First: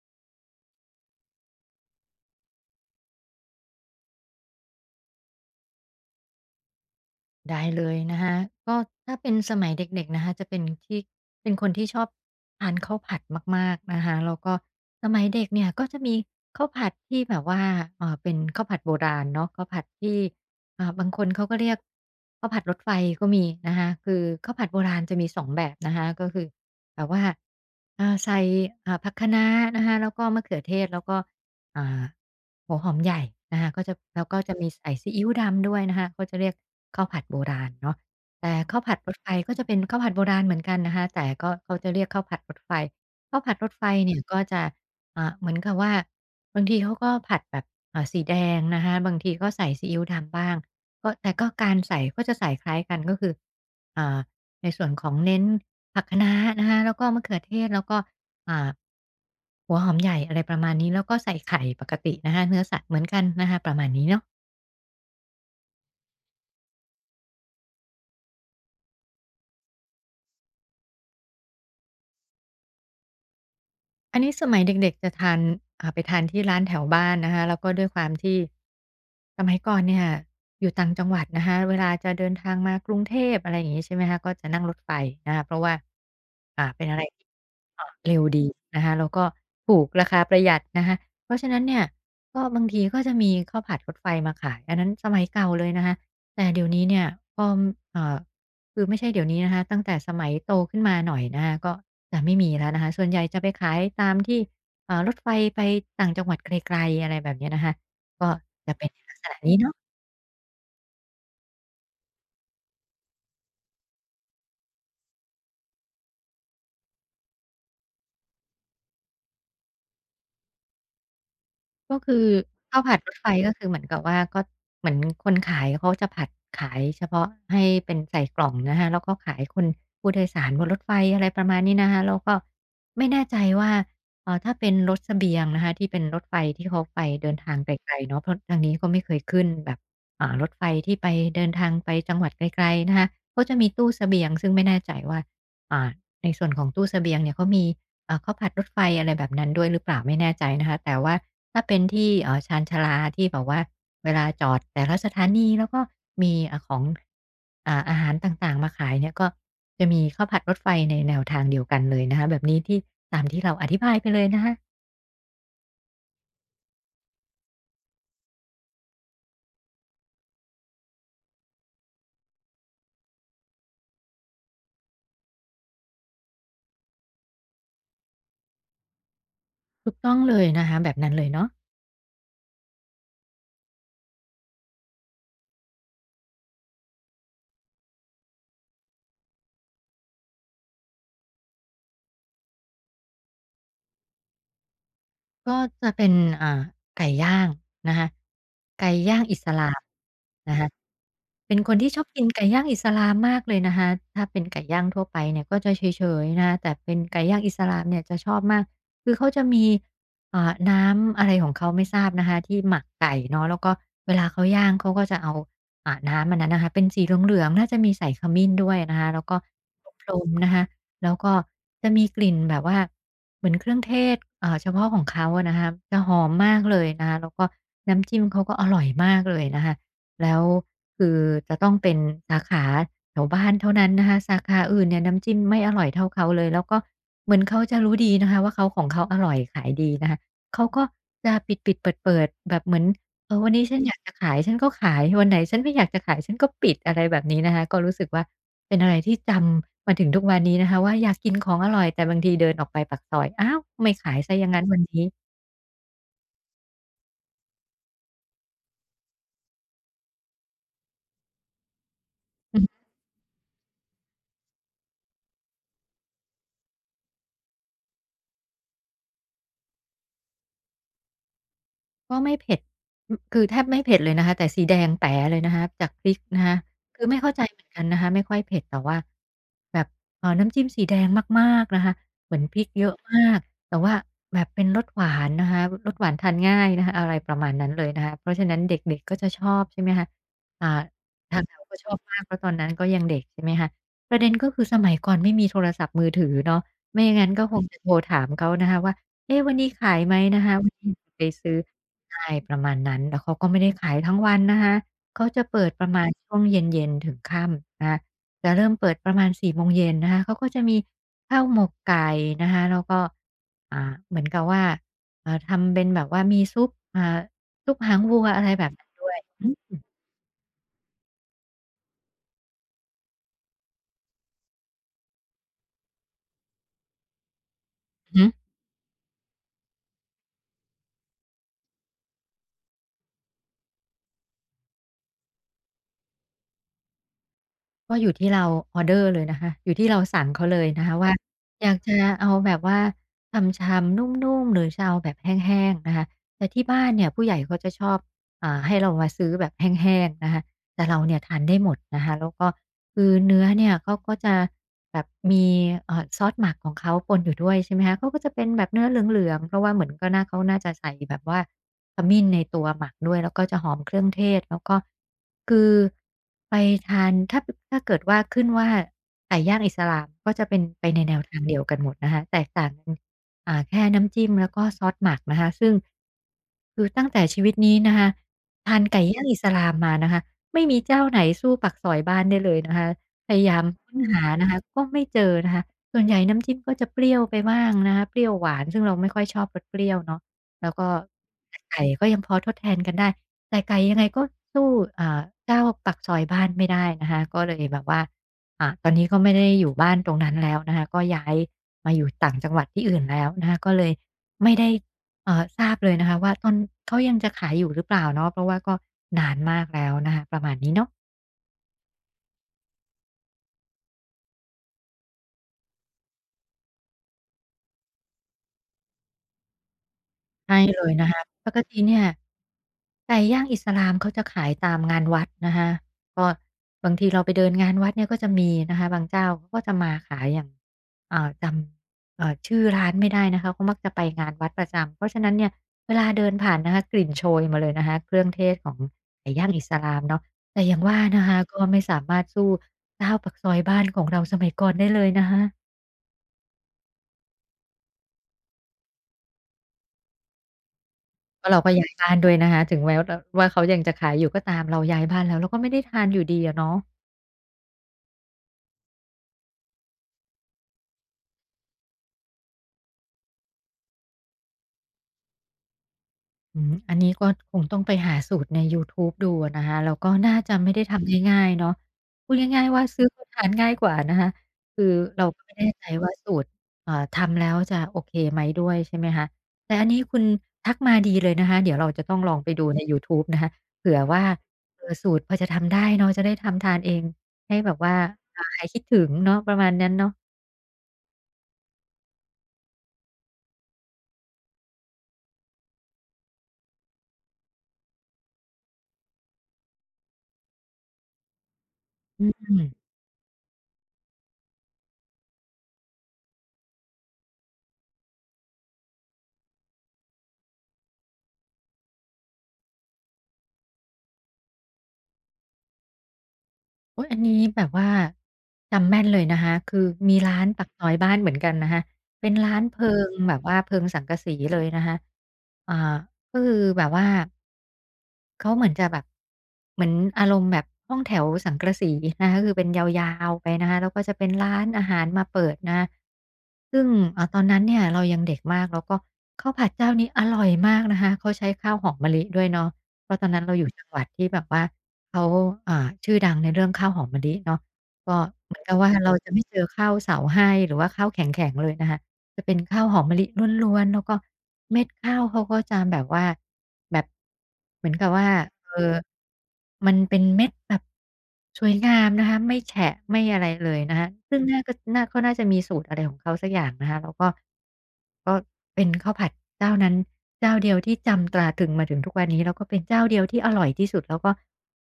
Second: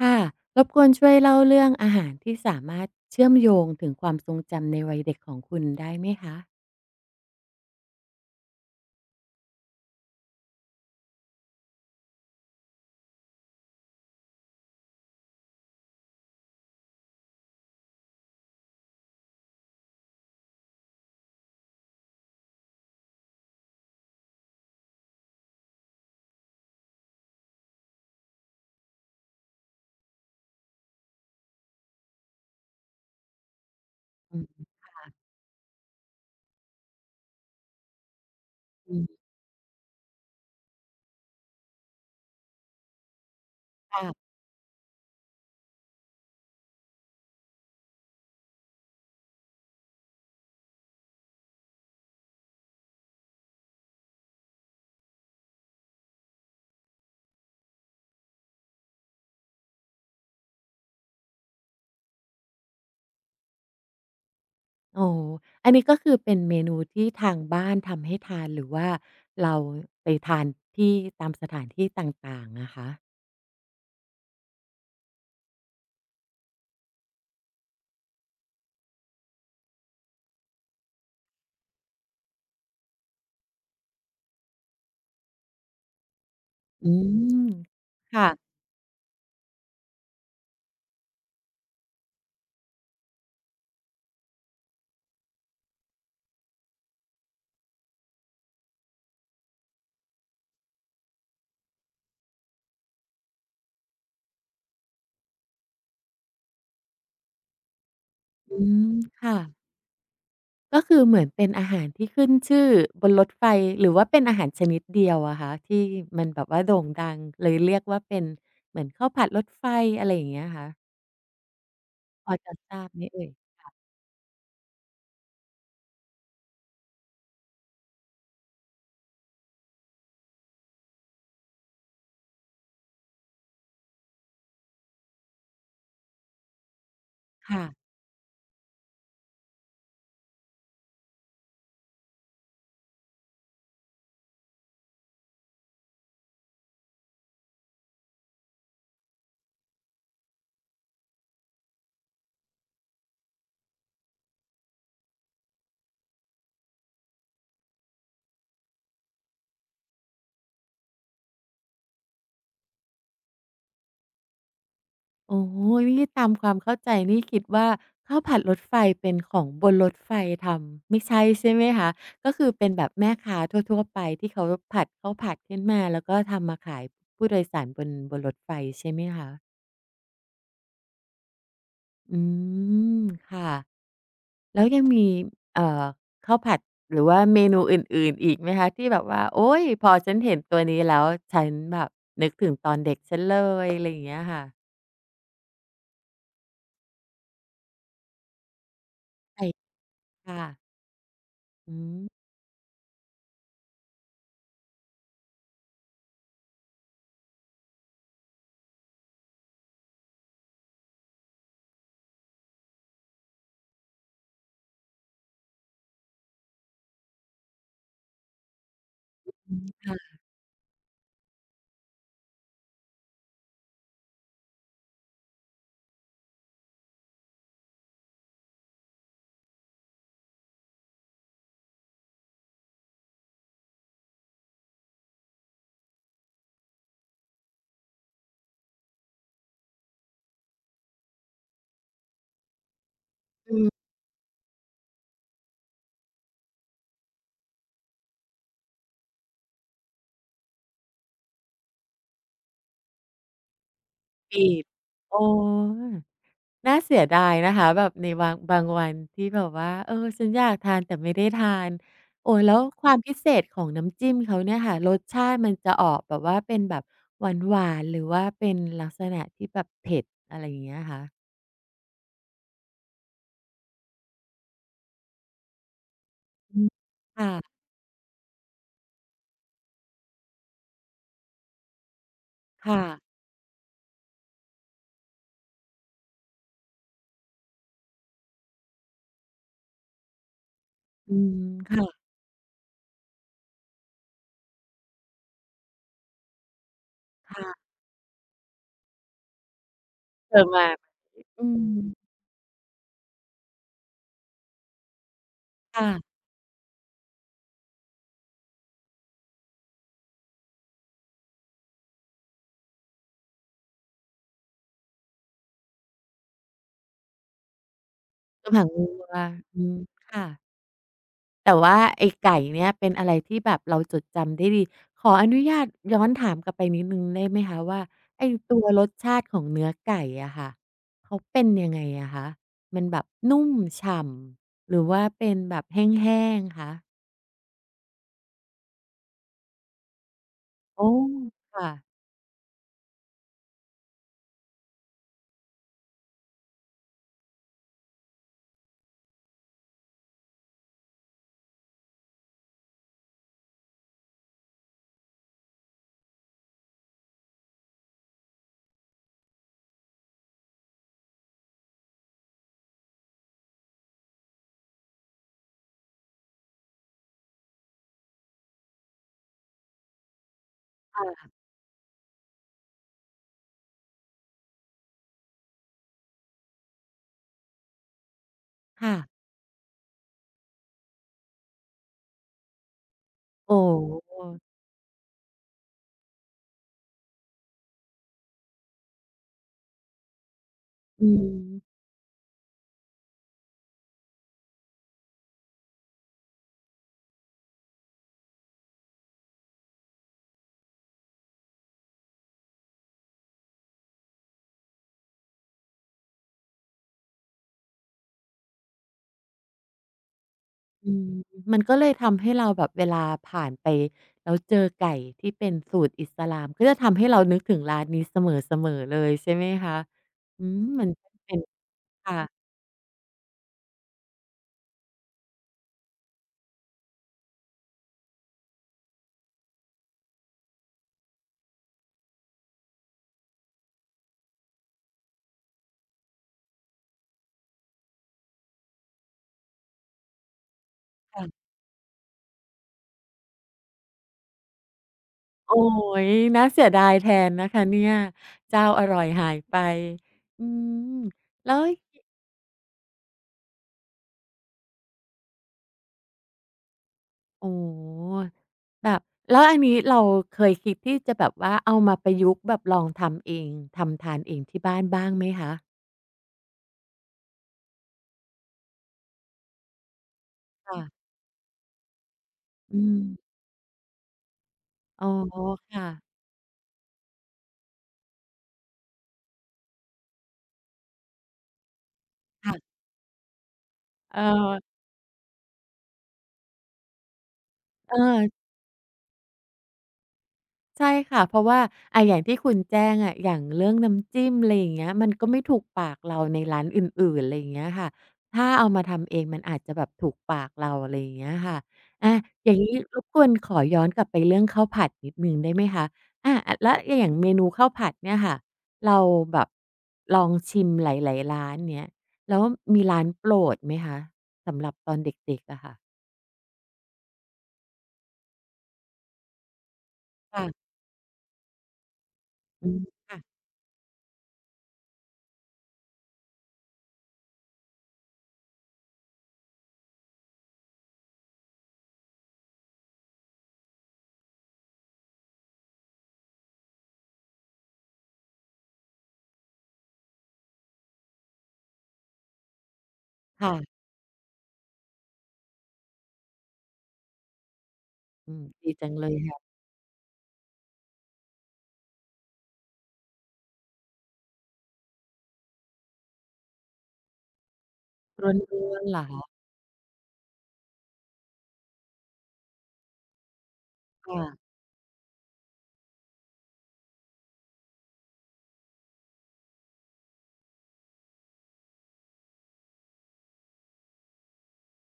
ค่ะรบกวนช่วยเล่าเรื่องอาหารที่สามารถเชื่อมโยงถึงความทรงจำในวัยเด็กของคุณได้ไหมคะได้เลยนะคะก็ถ้าเป็นสมัยเด็กๆนะคะจะเป็นที่เป็นคนที่ชอบทานข้าวผัดมากๆนะคะแล้วก็สมัยเด็กเนี่ยก็จะมีข้าวผัดที่แบบว่าเป็นข้าวผัดโบราณเนาะข้าวผัดที่บางคนเขาก็เรียกข้าวผัดรถไฟก็มีนะคะคือข้าวผัดโบราณจะมีสองแบบนะคะก็คือแบบว่าใส่ผักคะน้านะคะแล้วก็มะเขือเทศแล้วก็อ่า หัวหอมใหญ่นะคะก็จะแล้วก็จะอืมมีใส่ซีอิ๊วดำด้วยนะคะก็จะเรียกข้าวผัดโบราณเนาะแต่ข้าวอืผัดรถมไฟก็จะเป็นข้าวผัดโบราณเหมือนกันนะคะแต่ก็เขาจะเรียกข้าวผัดรถไฟข้าวผัดรถไฟเนี่ยค่ะก็จะเหมือนกับว่าบางทีเขาก็ผัดแบบสีแดงนะคะบางทีก็ใส่ซีอิ๊วดำบ้างก็แต่ก็การใส่ก็จะใส่คล้ายกันก็คืออ่าในส่วนของเน้นผักคะน้านะคะแล้วก็มะเขือเทศแล้วก็ อ่าหัวหอมใหญ่อะไรประมาณนี้แล้วก็ใส่ไข่ปกตินะคะเนื้อสัตว์เหมือนกันนะคะประมาณนี้เนาะโอ้โฮอันนี้ก็คือเป็นเมนูที่ทางบ้านทำให้ทานหรือว่าเราไปทานที่ตามสถานที่ต่างๆอะคะอันนี้สมัยเด็กๆจะทานไปทานที่ร้านแถวบ้านนะคะแล้วก็ด้วยความที่สมัยก่อนเนี่ยอยู่ต่างจังหวัดนะคะเวลาจะเดินทางมากรุงเทพอะไรอย่างงี้ใช่ไหมคะก็จะนั่งรถไฟนะคะเพราะว่าเป็นอือะไร มเร็วค่ะดีนะคะแล้วก็ถูกราคาประหยัดนะคะเพราะฉะนั้นเนี่ยก็บางทีก็จะมีข้าวผัดรถไฟมาขายอันนั้นสมัยเก่าเลยนะคะแต่เดี๋ยวนี้เนี่ยก็เอ่อคือไม่ใช่เดี๋ยวนี้นะคะตั้งแต่สมัยโตขึ้นมาหน่อยนะคะก็จะไม่มีแล้วนะคะส่วนใหญ่จะไปขายตามที่รถไฟไปต่างจังหวัดไกลๆอะไรแบบเนี้ยนะคะก็อืจะมเป็นในลักษณะค่ะนี้เนาะ ก็คือเหมือนเป็นอาหารที่ขึ้นชื่อบนรถไฟหรือว่าเป็นอาหารชนิดเดียวอะคะที่มันแบบว่าโด่งดังเลยเรียกว่าเป็นเหมือนข้าวผัดรถไฟอะไรอย่างเงี้ยคะ ก็คือพอจะทข้าวราบผัดไหมรถเอ่ไฟยก็คือเหมือนกับว่าก็เหมือนคนขายเขาจะผัดขายเฉพาะให้เป็นใส่กล่องนะคะแล้วก็ขายคนผู้โดยสารบนรถไฟอะไรประมาณนี้นะคะแล้วก็ไม่แน่ใจว่าถ้าเป็นรถเสบียงนะคะที่เป็นรถไฟที่เขาไปเดินทางค่ะไกลๆเนาะเพราะทางนี้ก็ไม่เคยขึ้นแบบรถไฟที่ไปเดินทางไปจังหวัดไกลๆนะคะเขาจะมีตู้เสบียงซึ่งไม่แน่ใจว่าอ่าในส่วนของตู้เสบียงเนี่ยเขามี เอ่าข้าวผัดรถไฟอะไรแบบนั้นด้วยหรือเปล่าไม่แน่ใจนะคะแต่ว่าถ้าเป็นที่ชานชาลาที่แบบว่าเวลาจอดแต่ละสถานีแล้วก็มีของอาหารต่างๆมาขายเนี่ยก็จะมีข้าวผัดรถไฟในแนวทางเดียวกันเลยนะคะแบบนี้ที่ตามที่เราอธิบายไปเลยนะคะโอ้โฮนี่ตามความเข้าใจนี่คิดว่าข้าวผัดรถไฟเป็นของบนรถไฟทำไม่ใช่ใช่ไหมคะก็คือเป็นแบบแม่ค้าทั่วๆไปที่เขาผัดข้าวผัดขึ้นมาแล้วก็ทำมาขายผู้โดยสารบนรถไฟใช่ไหมคะถูกต้องเลยนะคะแบบนั้นเลยเนาะ อืมค่ะแล้วยังมีเอ่อข้าวผัดหรือว่าเมนูอื่นๆอีกไหมคะที่แบบว่าโอ๊ยพอฉันเห็นตัวนี้แล้วฉันแบบนึกถึงตอนเด็กฉันเลยอะไรอย่างเงี้ยค่ะก็จะเป็นอ่าไก่ย่างนะคะไก่ย่างอิใช่สลามนะคะค่ะเป็นคอืนที่ชอบกิม นไก่ย่างอิสลามมากเลยนะคะถ้าเป็นไก่ย่างทั่วไปเนี่ยก็จะเฉยๆนะคะแต่เป็นไก่ย่างอิสลามเนี่ยจะชอบมากคือเขาจะมีน้ำอะไรของเขาไม่ทราบนะคะที่หมักไก่เนาะแล้วก็เวลาเขาย่างเขาก็จะเอาน้ำอันนั้นนะคะเป็นสีเหลืองๆน่าจะมีใส่ขมิ้นด้วยนะคะแล้วก็อืมค่ะพรมๆนะคะ แล้วก็จะมีกลิ่นแบบว่าเหมือนเครื่องเทศเฉพาะของเขาอะนะคะจะหอมมากเลยนะคะแล้วก็น้ำจิ้มเขาก็อร่อยมากเลยนะคะแล้วคือจะต้องเป็นสาขาแถวบ้านเท่านั้นนะคะสาขาอื่นเนี่ยน้ำจิ้มไม่อร่อยเท่าเขาเลยแล้วก็เหมือนเขาจะรู้ดีนะคะว่าเขาของเขาอร่อยขายดีนะคะเขาก็จะปิดๆเปิดๆแบบเหมือนเออวันอืนี้ฉันมอยากจะขายฉันก็ขายวันไหนฉันไม่อยากจะขายฉันก็ปิดอะไรแบบนี้นะคะก็รู้สึกว่า เป็นอะไรที่จำมาถึงทุกวันนี้นะคะว่าอยากกินของอร่อยแต่บางทีเดินออกไปปากซอยอ้าวไม่ขายเสียอปีย่างงั้บนวันนี้ โอ้น่าเสียดายนะคะแบบในบางวันที่แบบว่าเออฉันอยากทานแต่ไม่ได้ทานโอ้แล้วความพิเศษของน้ำจิ้มเขาเนี่ยค่ะรสชาติมันจะออกแบบว่าเป็นแบบหวานๆหรือว่าเป็นลักษณะที่แบบเผ็ดอะไรอย่างเงี้ยคะก็ไม่เผ็ดคือแทบไม่เผ็ดเลยนะคะแต่สีแดงแป๋เลยนะคะจากพริกนะคะอืมคือไม่เข้าใจเหค่ะมือนกันนะคะไม่ค่อยเผ็ดแต่ว่าแบบน้ำจิ้มสีแดงมากๆนะคะเหมือนพริกค่ะเยอะมากแต่ว่าแบบเป็นรสหวานนะคะรสหวานทานง่ายนะคะอะไรประมาณนั้นเลยนะคะเพราะฉะนั้นเด็กๆก็จะชอบใช่ไหมคะอ่าอืมทางเราก็ชค่ะอบมากเพราะตอนนั้นก็ยังเด็กใช่ไหมคะประเด็นก็คือสมัยก่อนไม่มีโทรศัพท์มือถือเนาะไม่อย่างงั้นก็คงค่ะจะโทรถามเขานะคะว่า เอ๊ะวันนี้ขายไหมเสินะดคะมาวันนี้ไปอืซื้อมใช่ประมาณนั้นแล้วเขาก็ไม่ได้ขายทั้งวันนะคะเขาจะเปิดประมาณค่ะช่วงเย็นๆถึงค่ำนะคะจะเริ่มเปิดประมาณ4โมงเย็นนะคะเขาก็จะมีข้าวหมกไก่นะคะแล้วก็อ่าเหมือนกับว่าทำเป็นแบบว่ามีซุปซุปหางวัวอะไรต้มแบข่าบงันั้นด้ววยอืมค่ะ แต่ว่าไอ้ไก่เนี่ยเป็นอะไรที่แบบเราจดจำได้ดีขออนุญาตย้อนถามกลับไปนิดหนึ่งได้ไหมคะว่าฮึ ไอ้ตัวรสชาติของเนื้อไก่อะค่ะเขาเป็นยังไงอะคะมันแบบนุ่มฉ่ำหรือว่าเป็นแบบแห้งๆคะก็อยู่ที่เราออร์เดอร์เลยนะคะ อยู่ที่เราสั่งเขาเลยนะโอ้คะว่าอค่ะยากจะเอาแบบว่าฉ่ำๆนุ่มๆหรือจะเอาแบบแห้งๆนะคะแต่ที่บ้านเนี่ยผู้ใหญ่เขาจะชอบให้เรามาซื้อแบบแห้งๆนะคะแต่เราเนี่ยทานได้หมดนะคะแล้วก็ คือเนื้อเนี่ยเขาก็จะแบบมีซอสหมักของเขาปนอยู่ด้วยใช่ไหมคะเขาก็จะเป็นแบบเนื้อเหลืองๆเพราะว่าเหมือนก็น่าเขาน่าจะใส่แบบว่าขมิ้นในตัวหมักด้วยแล้วก็จะหอมเครื่องเทศแล้วก็คือไปทานถ้าเกิดว่าขึ้นว่าไก่ย่างอิสลามก็จะเป็นไปในค่แนวะทางเดียวกันหมดนะคะแตกต่างกันแค่น้ำจิ้มแล้วก็ซอสหมักนะคะซึ่งคือตั้งแต่ชีวิตนี้นะคะทานค่ะไก่ย่างอิสลามมานะคะ ไม่มีเจ้าไหนสู้ปากสอยบ้านได้เลยนะคะพยาโอ้ยามค้นโฮหานะคะก็ไม่เจอนะคะส่วนใหญ่น้ำจิ้มก็จะเปรี้ยวไปบ้างนะคะเปรี้ยวหวานซึ่งเราไม่ค่อยชอบรสเปรี้ยวเนาะแล้วก็อืม ไก่ก็ยังพอทดแทนกันได้แต่ไก่ยังไงก็สู้อ่าเจ้าปากซอยบ้านไม่ได้นะคะก็เลยแบบว่าตอนนี้ก็ไม่ได้อยู่บ้านตรงนั้นแล้วนะคะก็ย้ายมาอยู่ต่างจังหวัดที่อื่นแล้วนะคะก็เลยไม่ได้ ทราบเลยนะคะว่าตอนเขายังจะขายอยู่หรือเปล่าเนาะเพราะว่าก็นานมากแล้วนะคะประมาณนี้เนาะ อืมมันก็เลยทำให้เราแบบเวลาผ่านไปแล้วเจอไก่ที่เป็นสูตรอิสลามก็จะทำให้เรานึกถึงร้านนี้เสมอๆเลยใช่ไหมคะอืใช่มเลมันยนะก็คะเป็นปกติเนี่ยค่ะไก่ย่างอิสลามเขาจะขายตามงานวัดนะคะก็บางทีเราไปเดินงานวัดเนี่ยก็จะมีนะคะบางเจ้าเขาก็จะมาขายอย่างจำชื่อร้านไม่ได้นะคะเขามักจะไปงานวัดประจำเพราะฉะนั้นเนี่ยเวลาเดินผ่านนะคะกลิ่นโชยมาเลยนะคะเครื่องเทศของไก่ย่างอิสลามเนาะแต่อย่างว่านะคะค่ะก็ไม่สามารถสู้ข้าวปักซอยบ้านของเราสมัยก่อนได้เลยนะคะ โอ๊ยน่าเสียดายแทนนะคะเนี่ยเจ้าอร่อยหายไปอืมเพราะแล้เราวก็ย้ายบ้านด้วยนะคะถึงแม้ว่าเขายังจะขายอยู่ก็ตามเราย้ายบ้านแล้วเราก็ไม่ได้ทานอยู่ดีอะเนาะโอ้โฮแบบแล้วอันนี้เราเคยคิดที่จะแบบว่าเอามาประยุกต์แบบลองทำเองทำทานเองที่บ้านบ้างไหมคะอืมอันนี้ก็คงต้องไปหาสูตรในยูทูบดูอะนะคะแล้วก็น่าจะไม่ได้ค่ะทำง่ายๆเนาะพูดง่ายๆอืว่ามซื้อเขาทานง่ายกว่านะคะคืออ๋อเราก็ไม่แน่ใจว่าค่ะสูตรทำแล้วจะโอเคไหมด้วยใช่ไหมคะแต่อันนี้คุณทักมาดีเลยนะคะเดี๋ยวเราจะต้องลองไปดูค่ะ ในยูทูบนะคะเผื่อเอว่าอสูตรพอจะทำได้เนาะจะได้ทำทานเองให้แบบเอว่าอหายคิดถึงเนาะประมาณนั้นเนาะใช่ค่ะเพราะว่าอาอย่างที่คุณแจ้งอะอย่างเรื่องน้ำจิ้มอะไรอย่างเงี้ยมันก็ไม่ถูกปากเราในร้านอื่นๆอะไรอย่างเงี้ยค่ะถ้าเอามาทำเองมันอาจจะแบบถูกปากเราอะไรอย่างเงี้ยค่ะอาอย่าอืงงี้ม รบกวนขอย้อนกลับไปเรื่องข้าวผัดนิดหนึ่งได้ไหมคะอาอะแล้วอย่างเมนูข้าวผัดเนี่ยค่ะเราแบบลองชิมหลายๆร้านเนี้ยแล้วมีร้านโปรดไหมคะสำหรับตอนเด็กๆอะค่ะโอ๊ยอันนี้แบบว่าจำแม่นเลยนะคะ คือมีร้านปากค่ะซอยบ้านเหมือนกันนะคะ เป็นร้านอืมเพิงแบค่ะบว่าเพิงสังกะสีเลยนะคะ อ่าก็คือแบบว่า เขาเหมือนจะแบบเหมือนอารมณ์แบบห้องแถวสังกะสีนะคะคือเป็นยาวๆไปนะคะแล้วก็จะเป็นร้านอาหารมาเปิดนะซึ่งตอนนั้นเนี่ยเรายังเด็กมากแล้วก็ข้าวผัดเจ้านี้อร่อยมากนะคะเขาใช้ข้าวหอมมะลิด้วยเนาะเพราะตอนนั้นเราอยู่ค่ะจังหวัดที่แบบว่าเขาอ่าชื่อดังในเรื่องข้าวหอมมะลิเนาะก็อืมเหมือนดีกับจัว่างเลเรายจะไม่ค่ะ เจอข้าวเสาให้หรือว่าข้าวแข็งๆเลยนะคะ จะเป็นข้าวหอมมะลิล้วนๆ แล้วก็เม็ดข้าวเขาก็จะแบบว่าแบบเหมือนกับรว่าวนเอ่ๆอเหรอคะมันเป็นเม็ดแบบสวยงามนะคะไม่แฉะไม่อะไรเลยนะคะค่ะซึ่งน่าก็เขาน่าจะมีสูตรอะไรของเขาสักอย่างนะคะแล้วก็ก็เป็นข้าวผัดเจ้านั้นเจ้าเดียวที่จำตราตรึงมาถึงทุกวันนี้แล้วก็เป็นเจ้าเดียวที่อร่อยที่สุดแล้วก็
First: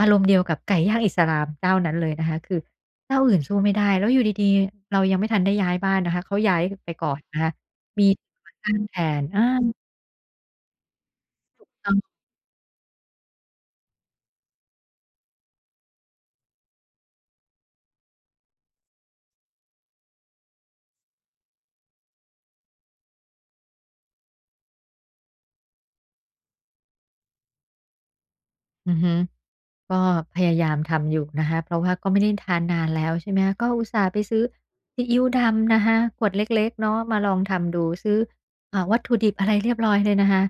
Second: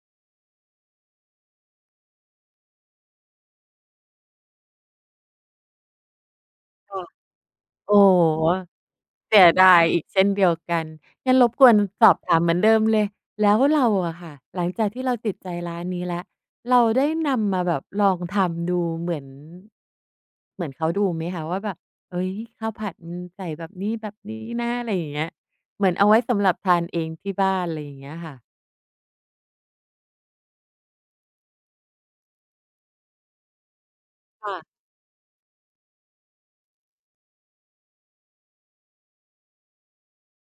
อารมณ์เดียวกับไก่ย่างอิสลามเจ้านั้นเลยนะคะคือ เจ้าอื่นสู้ไม่ได้แล้วอยู่ดีๆ เรายังไม่ทันได้ย้ายบ้านนะคะเขาย้ายไปค่ะก่อนนะคะโอ้มี โฮ แทนเสีอายดายอีกเช่นเดียวกันงั้นรบกถูกวนต้อสองบถามเหมือนเดิมเลยแล้วเราอะค่ะหลังจากที่เราติดใจร้านนี้แล้วเราได้นำมาแบบลองทำดูเหมือนเหมือนเขาดูไหมคะว่าแบบเฮ้ยข้าวผัดมันใส่แบบนี้แบบนี้นะอะไรอย่างเงี้ยเหมือนเอาไว้สำหรับทานเองที่บ้านอะไรอย่างเงี้ยค่ะอือฮึ ก็พยายามทำอยู่นะคะเพราะว่าก็ไม่ได้ทานนานแล้วใช่ไหมคะก็อุตส่าห์ไปซื้อค่ะซีอิ๊วดำนะคะขวดเล็กๆเนาะมาลองทำดูซื้อวัตถุดิบอะไรเรียบร้อยเลยนะคะ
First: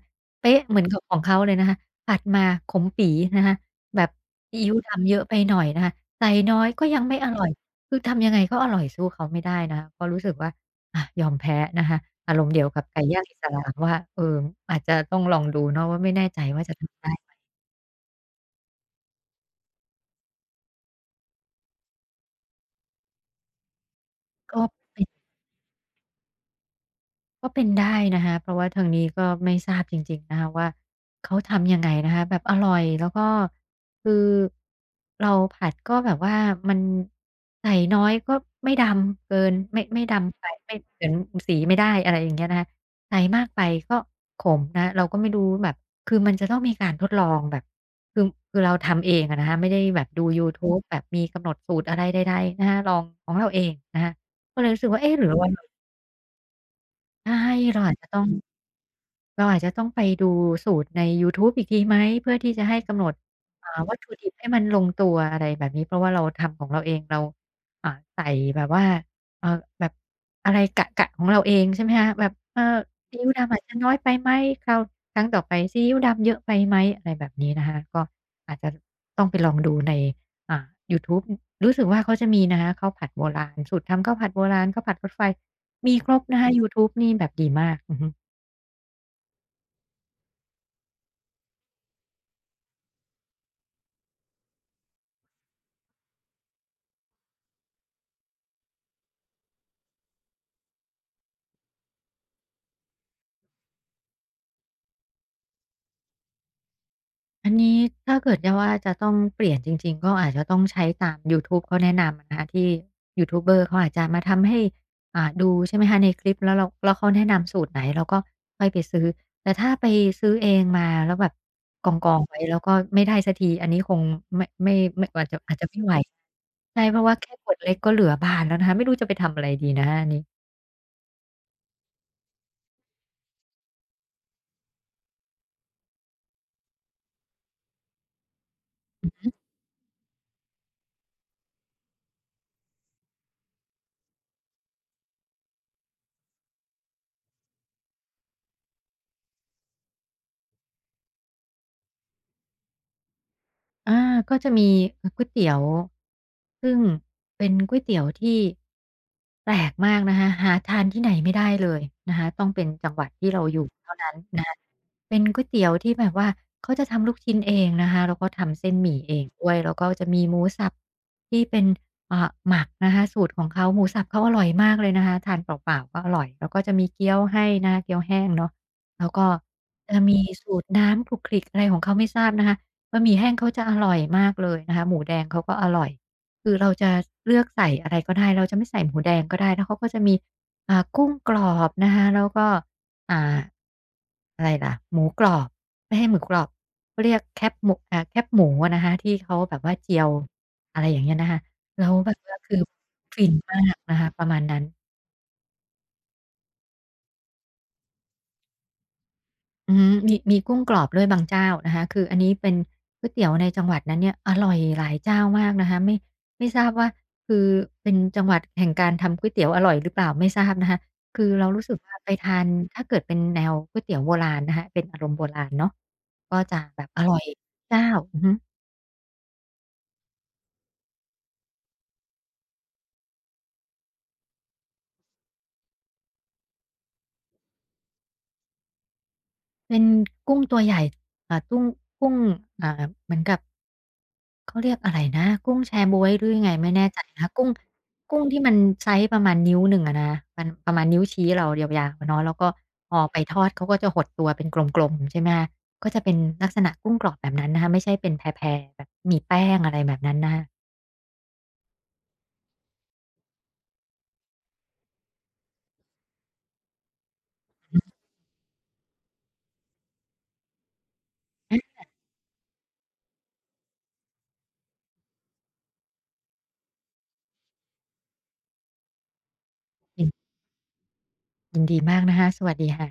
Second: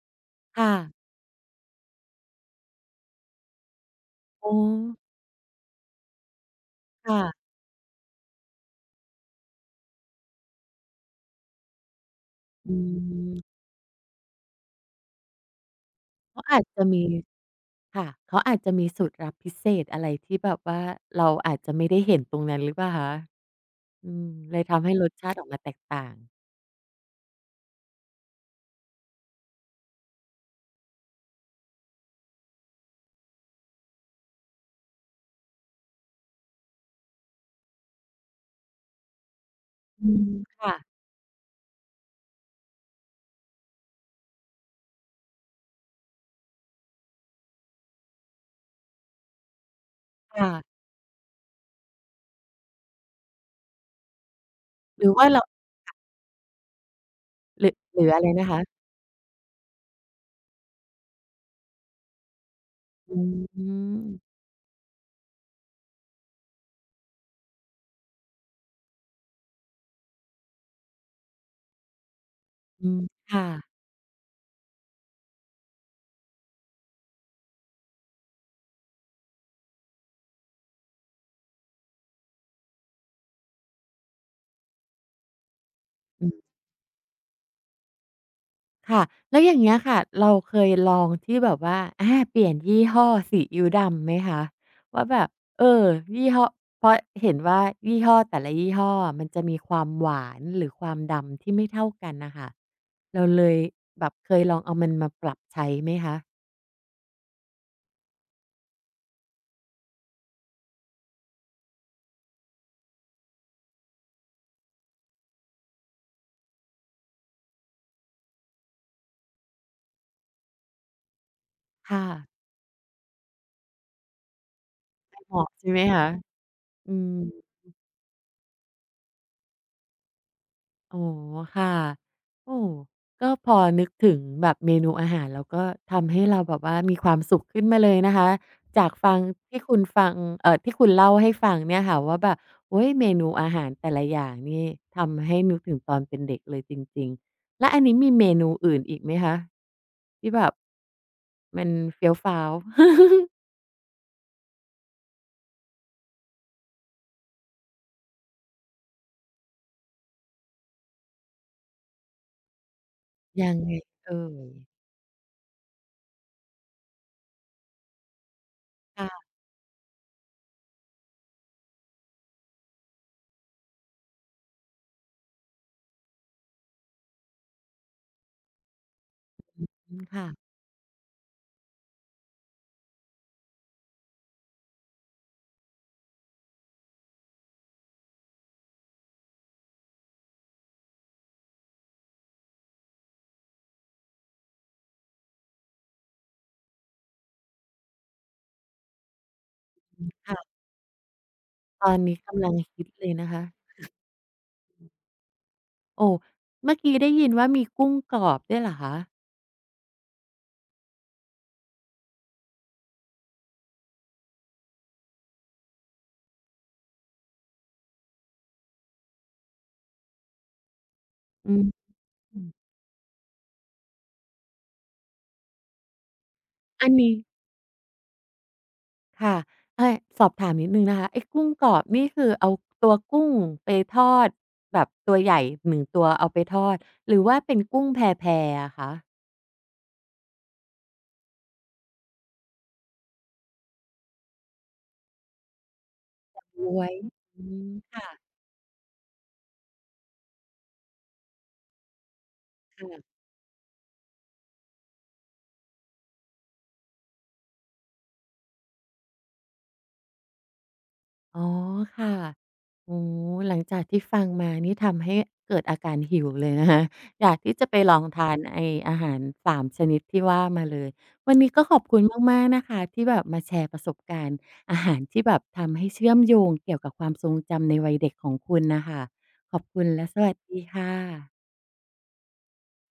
เป๊ะค่ะเหมือนกับของเขาเลยนะคะผัดมาขมปี๋นะคะแบบอ๋อซีอิ๊วดำเยอะไปหน่อยนะคะใส่น้อยก็ยังไม่ค่ะอร่อยคือทำยังไงก็อร่อยสู้เขาไม่ได้นะคะก็รู้สึกว่าอะยอมแพ้นะคะอารมณ์เดียวอืกับไก่ย่างอิสมลามว่าเอออาจจะต้องลองดูเนาะว่าไม่แน่ใจเขาอาว่าจจะจะทำมี ได้ไหมค่ะเขาอาจจะมีสูตรลับพิเศษอะไรที่แบบว่าเราอาจจะไม่ได้เห็นตรงนั้นหรือเปล่าคะอืมเลก็ ยทำให้รสชาติออกมาแตกต่างก็เป็นได้นะคะเพราะว่าทางนี้ก็ไม่ทราบจริงๆนะคะว่าเขาทำยังไงนะคะแบบอร่อยแล้วก็คือเราผัดก็แบบว่ามันใส่น้อยก็ไม่ดำเกินไม่อืมดำไปค่ะไม่เหมือนสีไม่ได้อะไรอย่างเงี้ยนะคะใส่มากไปก็ขมนะเราก็ไม่รู้แบบคือมันจะต้องมีการทดลองแบบคือคือเราทำเองอะนะคะไม่ได้แบบดูยูค่ะทูบแบบมีกำหนดสูตรอะไรใดๆนะคะลองของเราเองนะคะก็เลยรู้สึกว่าหรือเอ๊ะหรืว่าอเราว่าเราใช่หรือเราอาจหรืจะอต้ออะไรง นะคะเราอาจจะต้องไปดูสูตรในยูทูบอีกทีไหมเพื่อที่จะให้กำหนดอืวัตมถุดิบให้มันลงตัวอะไรแบบนี้เพราะว่าเราทำของเราเองเราใส่แบบว่าเอ่อแบบอะไรกะๆของเราเองใช่ไหมคะแบบเอออืมซีอิ๊วค่ะดำอาจจะน้อยไปไหมคราวครั้งต่อไปซีอิ๊วดำเยอะไปไหมอะไรแบบนี้นะคะก็อาจจะต้องไปลองดูในอ่ายูทูบรู้สึกว่าเขาจะมีนะคะข้าวผัดโบราณสูตรทำข้าวผัดโบราณข้าวผัดรถไฟมีครบอืม นะคะยูทูบนี่แบบดีมากอือฮึ ค่ะแล้วอย่างเงี้ยค่ะเราเคยลองที่แบบว่าอาเปลี่ยนยี่ห้อซีอิ๊วดำไหมคะว่าแบบเออยี่ห้อเพราะเห็นว่ายี่ห้อแต่ละยี่ห้ออะมันจะมีความหวานหรือความดำที่ไม่เท่ากันน่ะค่ะเราเลยแบบเคยลองเอามันมาปรับใช้ไหมคะอันนี้ถ้าเกิดจะว่าจะต้องเปลี่ยนจริงๆก็อาจจะต้องใช้ตามยูทูบเขาแนะนำอะนะคะที่ยูทูบเบอร์เขาอาจจะมาทำให้ดูใช่ไหมคะในคลิปแล้วเราแล้วเขาแนะนำสูตรไหนเราก็ค่อยไปซื้อแต่ถ้าไปซื้อเองมาแล้วแบบกค่ะองๆไว้แล้วก็ไม่ได้สักทีอันนี้คงไม่อาจเหจะมาะอาจจะใช่ไม่ไหมไหวคะใช่อืเพราะม ว่าแค่ขวดเล็กก็เหลือบานแล้วนะคะไม่รู้จะไปทำอะไรดีนะคะอันนี้ อ๋อค่ะโอ้ก็พอนึกถึงแบบเมนูอาหารแล้วก็ทำให้เราแบบว่ามีความสุขขึ้นมาเลยนะคะจากฟังที่คุณฟังเอ่อที่คุณเล่าให้ฟังเนี่ยค่ะว่าแบบโอ๊ยเมนูอาหารแต่ละอย่างนี่ทำให้นึกถึงตอนเป็นเด็กเลยจริงๆแล้วอันนี้มีเมนูอื่นอีกไหมคะที่แบบมันเฟี้ยวฟ้าว อาก็จะมีก๋วยเตี๋ยวซึ่งเป็นก๋วยเตี๋ยวที่แปลกมากนะคะหาทานที่ไหนไม่ได้เลยนะคะต้องเป็นจังหวัดที่เรายัองยู่ไงเท่าเอ่นั้นนะยคะเป็นก๋วยเตี๋ยวที่แบบว่าเขาจะทำลูกชิ้นเองนะคะแล้วก็ทำเส้นหมี่เอค่ะงด้วยแล้วก็จะมีหมูสับที่เป็นหมักนะคะสูตรของเขาหมูสับเขาอร่อยมากเลยนะคะทานเปล่าๆก็อร่อยแล้วก็จะมีเกี๊ยวให้นะคะเกี๊ยวแห้งเนาะแล้วก็อืจะมมีค่ะสูตรน้ำขลุกขลิกอะไรของเขาไม่ทราบนะคะ บะหมี่แห้งเขาจะอร่อยมากเลยนะคะหมูแดงเขาก็อร่อยคือเราจะเลือกใส่อะไรก็ได้เราจะไม่ใส่หมูแดงก็ได้แล้วเขาก็จะมีกุ้งกรอบนะคะแล้วก็อ่าอะไรล่ะหมูกรอบไม่ให้หมูกรอบเขาเรียกแคปหมูแคปหมูอะนะคะที่เขาแบบว่าเจียวค่ะอะไรอย่างเงี้ยนะคะแล้ตอวนแบนี้บว่ากำลัคืงอฮิตเลยฟินะนคะ มากนะคะประมาณนั้น โอ้เมื่อกี้ได้ยินว่ามีกุ้งกรอบด้วยเหรอคะอือฮึมีกุ้งกรอบด้วยบางเจ้านะคะคืออันนี้เป็นก๋วยเตี๋ยวในจังหวัดนั้นเนี่ยอร่อยหลายเจ้ามากนะคะไม่ทราบว่าคือเป็นจังหวัดแห่งการทำก๋วยเตี๋ยวอร่อยหรือเปล่าไม่ทราบนะคะคือเราอืรู้สึกมว่าไปทานถ้าเกิดเป็นแนวก๋วยเตี๋ยวโบราณนะคะเป็นอารมณ์โบราณเนาะก็จะแบอับนอนี้ ร่อยทุกเจ้าอือฮึค่ะเอ๊ยสอบถามนิดหนึ่งนะคะไอ้กุ้งกรอบนี่คือเอาตัวกุ้งไปทอดแบบตัวใหญ่หนึ่งตัวเอาไปทอด หรือว่าเป็นกุ้งแพๆอะคะเป็นกุ้งตัวใหญ่อ่าตุ้งกุ้งอ่าเหมือนกับ เขาเรียกอะไรนะกุ้งแชบ๊วยหรือยังไงไม่บ๊วแน่ยใจนะอืมกุ้งค่ะที่มันไซซ์ประมาณนิ้วหนึ่งอะนะมันประมาณนิ้วชี้เรายาวๆอะเนาะแล้วก็พอๆ ไปทอดเขาก็จะหดตัวเป็นกลมๆใช่ไหมคะก็จะเป็นลักษณะกุ้งกรอบแบบนั้นนะคะไม่ใช่เป็นแผ่ๆแบบมีแป้งอะไรแบบนั้นนะคะ อ๋อค่ะโอ้หลังจากที่ฟังมานี่ทำให้เกิดอาการหิวเลยนะคะอยากที่จะไปลองทานไอ้อาหารสามชนิดที่ว่ามาเลย วันนี้ก็ ขอาอบคุณมากๆนะคะที่แบบมาแชร์ประสบการณ์อาหารที่แบบทำให้เชื่อมโยงเกี่ยวกับความทรงจำในวัยเด็กของคุณนะคะ ขอบคุณยิและนสวัสดีค่ะยินดีมากนะคะสวัสดีค่ะ